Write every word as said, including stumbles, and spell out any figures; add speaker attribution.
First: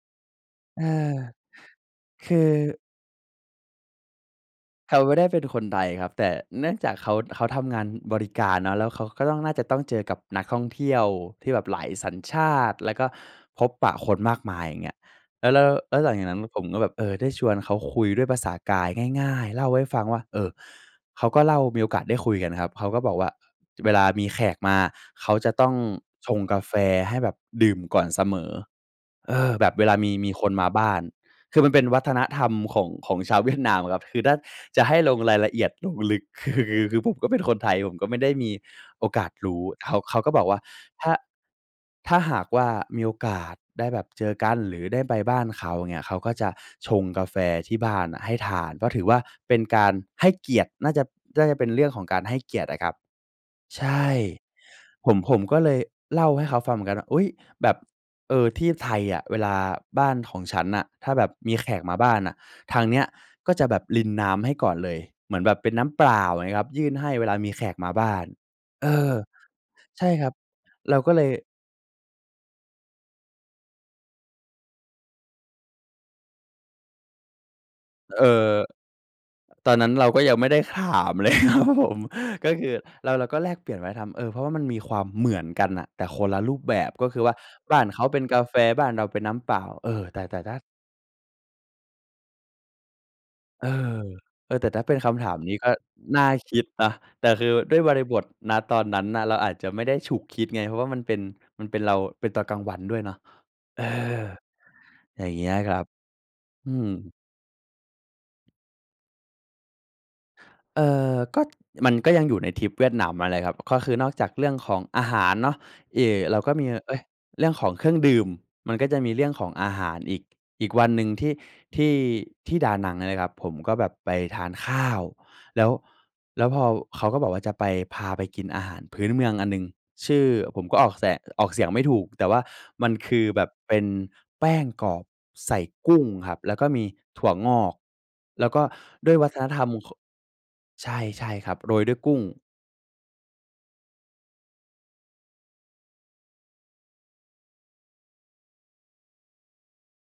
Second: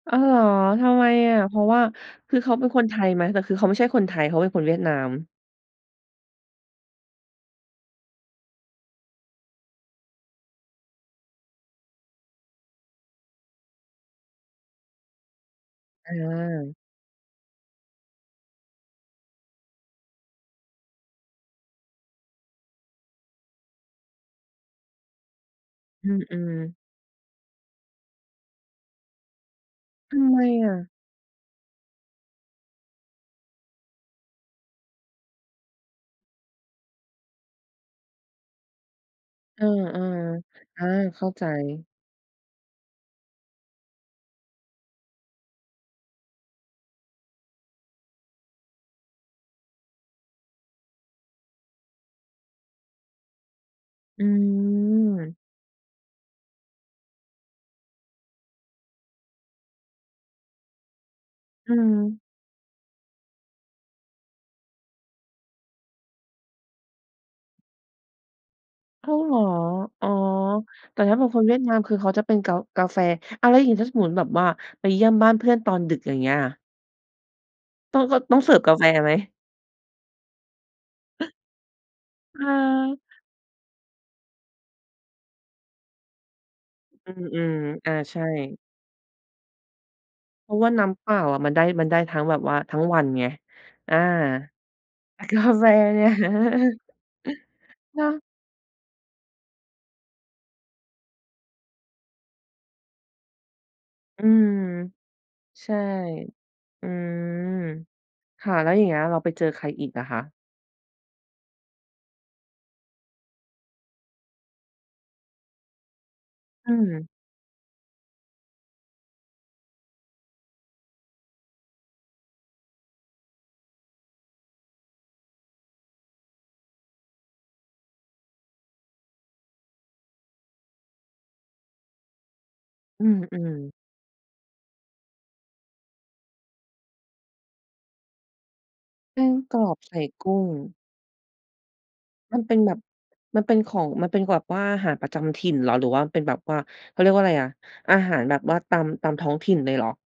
Speaker 1: อ้าวเหรอ?
Speaker 2: เอ
Speaker 1: ท
Speaker 2: อ
Speaker 1: ำไมอะ? เพราะว่า
Speaker 2: ค
Speaker 1: ค
Speaker 2: ื
Speaker 1: ือ
Speaker 2: อ
Speaker 1: เขาเป็นคนไทยไหม แต่คือเขาไม่ใช่คนไทย เขาเป็นคนเวียดน
Speaker 2: เ
Speaker 1: า
Speaker 2: ขาไ
Speaker 1: ม?
Speaker 2: ม่ได้เป็นคนไทยครับ แต่เนื่องจากเขา เขาทำงานบริการเนาะ แล้วเขาก็ต้อง น่าจะต้องเจอกับนักท่องเที่ยวที่แบบหลายสัญชาติ แล้วก็พบปะคนมากมาย อย่างเงี้ย แล้ว แล้ว แล้วหลังจากนั้นผม
Speaker 1: เออ
Speaker 2: ก็แบบ เออ ได้ชวนเขาคุยด้วยภาษากายง่าย ๆ เล่าให้ฟังว่า เออ เขาก็เล่ามีโอกาสได้คุยกันครับ เขาก็บอกว่าเวลามีแขกมา เขาจะต้อง
Speaker 1: อื
Speaker 2: ชง
Speaker 1: ม
Speaker 2: กาแ
Speaker 1: ๆ
Speaker 2: ฟให้แบบดื่มก่อนเสมอ เออ แบบเวลามี
Speaker 1: ท
Speaker 2: ม
Speaker 1: ำ
Speaker 2: ี
Speaker 1: ไม
Speaker 2: คนม
Speaker 1: อ
Speaker 2: าบ
Speaker 1: ะ?
Speaker 2: ้าน คือมันเป็นวัฒนธรรมของ ของชาวเวียดนามครับ คือถ้าจะให้ลงรายละเอียดลงลึก คือ คือผมก็เป็นคนไทย ผมก็ไม่ได้มีโอกาสรู
Speaker 1: เอ
Speaker 2: ้
Speaker 1: อ
Speaker 2: เขา เขาก็บอกว่า
Speaker 1: ๆ อา
Speaker 2: ถ้า
Speaker 1: เข้าใจ
Speaker 2: ถ้าหากว่ามีโอกาสได้แบบเจอกัน หรือได้ไปบ้านเขา เงี้ย เขาก็จะชงกาแฟที่บ้านอะให้ทาน เพราะถือว่าเป็นการให้เกียรติ น่าจะ น่าจะเป็นเรื่องของการให้เกียรติอะครับ ใช่
Speaker 1: อื
Speaker 2: ผม ผ
Speaker 1: ม
Speaker 2: มก็เลยเล่าให้เขาฟังเหมือนกันว่า "อุ๊ย! แบบ เออ ที่ไทยอะเวลาบ้านของฉันน่ะ ถ้าแบบมีแข
Speaker 1: อื
Speaker 2: กมาบ้า
Speaker 1: ม
Speaker 2: นน่ะ ทางเนี้ยก็จะแบบรินน้ำให้ก่อนเลย เหมือนแบบเป็นน้ำเปล่า" อย่างเงี้ยครับ "ยื่นให้เวลามีแขกมาบ้าน" เอ
Speaker 1: อ้า
Speaker 2: อ
Speaker 1: วเหรอ?
Speaker 2: ใ
Speaker 1: อ
Speaker 2: ช
Speaker 1: ๋อ
Speaker 2: ่ครับ เ
Speaker 1: แ
Speaker 2: ร
Speaker 1: ต
Speaker 2: า
Speaker 1: ่
Speaker 2: ก
Speaker 1: ถ
Speaker 2: ็
Speaker 1: ้า
Speaker 2: เ
Speaker 1: เ
Speaker 2: ล
Speaker 1: ป็
Speaker 2: ย
Speaker 1: นคนเวียดนามคือ เขาจะเป็นกา กาแฟ อ้าว แล้วอย่างงี้ถ้าสมมุติแบบว่าไปเยี่ยมบ้านเพื่อนตอนดึก อย่างเงี้ยอะ? ต้อง ก็
Speaker 2: เอ่
Speaker 1: ต้องเสิร
Speaker 2: อ
Speaker 1: ์ฟกาแฟไหม?
Speaker 2: ตอนนั้นเราก็ยังไม่ได้ถามเล
Speaker 1: เออ
Speaker 2: ย ครับผม
Speaker 1: อ
Speaker 2: ก็คือ
Speaker 1: า
Speaker 2: เรา เราก็แลกเปลี่ยนวัฒนธรรม เออ เพราะว่ามันมีความเหมือนกันน่ะ แต่คนละรูปแบบ ก็
Speaker 1: อื
Speaker 2: คือว่า
Speaker 1: ม
Speaker 2: บ้าน
Speaker 1: ๆ อา
Speaker 2: เขา
Speaker 1: ใ
Speaker 2: เ
Speaker 1: ช
Speaker 2: ป็
Speaker 1: ่
Speaker 2: นกาแฟ บ้านเราเป็นน้ำเปล่า เออ แต่ แต่
Speaker 1: เพ
Speaker 2: ถ
Speaker 1: ร
Speaker 2: ้
Speaker 1: า
Speaker 2: า
Speaker 1: ะว่าน้ำเปล่าอะ มันได้ มันได้ทั้งแบบว่าทั้งวันไง
Speaker 2: เออ
Speaker 1: อา
Speaker 2: เออ แต่ถ้าเป็นค
Speaker 1: แต
Speaker 2: ำ
Speaker 1: ่
Speaker 2: ถา
Speaker 1: ก
Speaker 2: ม
Speaker 1: า
Speaker 2: นี้
Speaker 1: แฟ
Speaker 2: ก็
Speaker 1: เนี่ย
Speaker 2: น่าคิดนะ แต่คือด้วยบร
Speaker 1: เน
Speaker 2: ิ
Speaker 1: า
Speaker 2: บ
Speaker 1: ะ
Speaker 2: ท ณ ตอนนั้นน่ะ เราอาจจะไม่ได้ฉุกคิดไง เพราะว่ามันเป็น มันเป็นเรา เป็นตอนกลางวันด้วยเนาะ เออ
Speaker 1: อืม
Speaker 2: อย่างเงี้ย
Speaker 1: ใช
Speaker 2: ค
Speaker 1: ่
Speaker 2: รับ อื
Speaker 1: อื
Speaker 2: ม
Speaker 1: ม ค่ะ แล้วอย่างเงี้ย เราไปเจอใครอีกล่ะคะ?
Speaker 2: เอ่อ ก็ มันก็ยังอยู่ในทริปเวียดนามนั่นแหละครับ ก็คือนอกจากเรื่องของอาหารเนาะ เอ่ เราก็มี
Speaker 1: อื
Speaker 2: เอ๊ย!
Speaker 1: ม
Speaker 2: เรื่องของเครื่องดื่ม มันก็จะมีเรื่องของอาหารอีก อีกวันหนึ่งที่ ที่ ที่ดานังเนี่ยนะครับ ผมก็แบบไปทานข้าว แล้ว แล้วพอ เขาก็บอกว่า จะไปพาไปกินอาหารพื้นเมืองอันหนึ่งชื่อ ผมก็ออกแสง ออกเสียงไม่ถูก แต่ว่ามัน
Speaker 1: อื
Speaker 2: คือแบบเ
Speaker 1: ม ๆ
Speaker 2: ป็นแป้งกรอบใส่กุ้งครับแล้วก็มีถั่วงอก แล้วก็ด้ว
Speaker 1: แป
Speaker 2: ยว
Speaker 1: ้
Speaker 2: ั
Speaker 1: ง
Speaker 2: ฒน
Speaker 1: ก
Speaker 2: ธร
Speaker 1: ร
Speaker 2: ร
Speaker 1: อ
Speaker 2: ม
Speaker 1: บ
Speaker 2: เ
Speaker 1: ใ
Speaker 2: ข
Speaker 1: ส
Speaker 2: าะ
Speaker 1: ่กุ้ง
Speaker 2: ใช่ ๆ ครับ โรยด้วยกุ้ง
Speaker 1: มันเป็นแบบ มันเป็นของ มันเป็นแบบว่าอาหารประจำถิ่นเหรอ หรือว่ามันเป็นแบบว่า? เขาเรียกว่าไรอะ อาหารแบบว่าตาม ตามท้องถิ่นเลยเหรอ?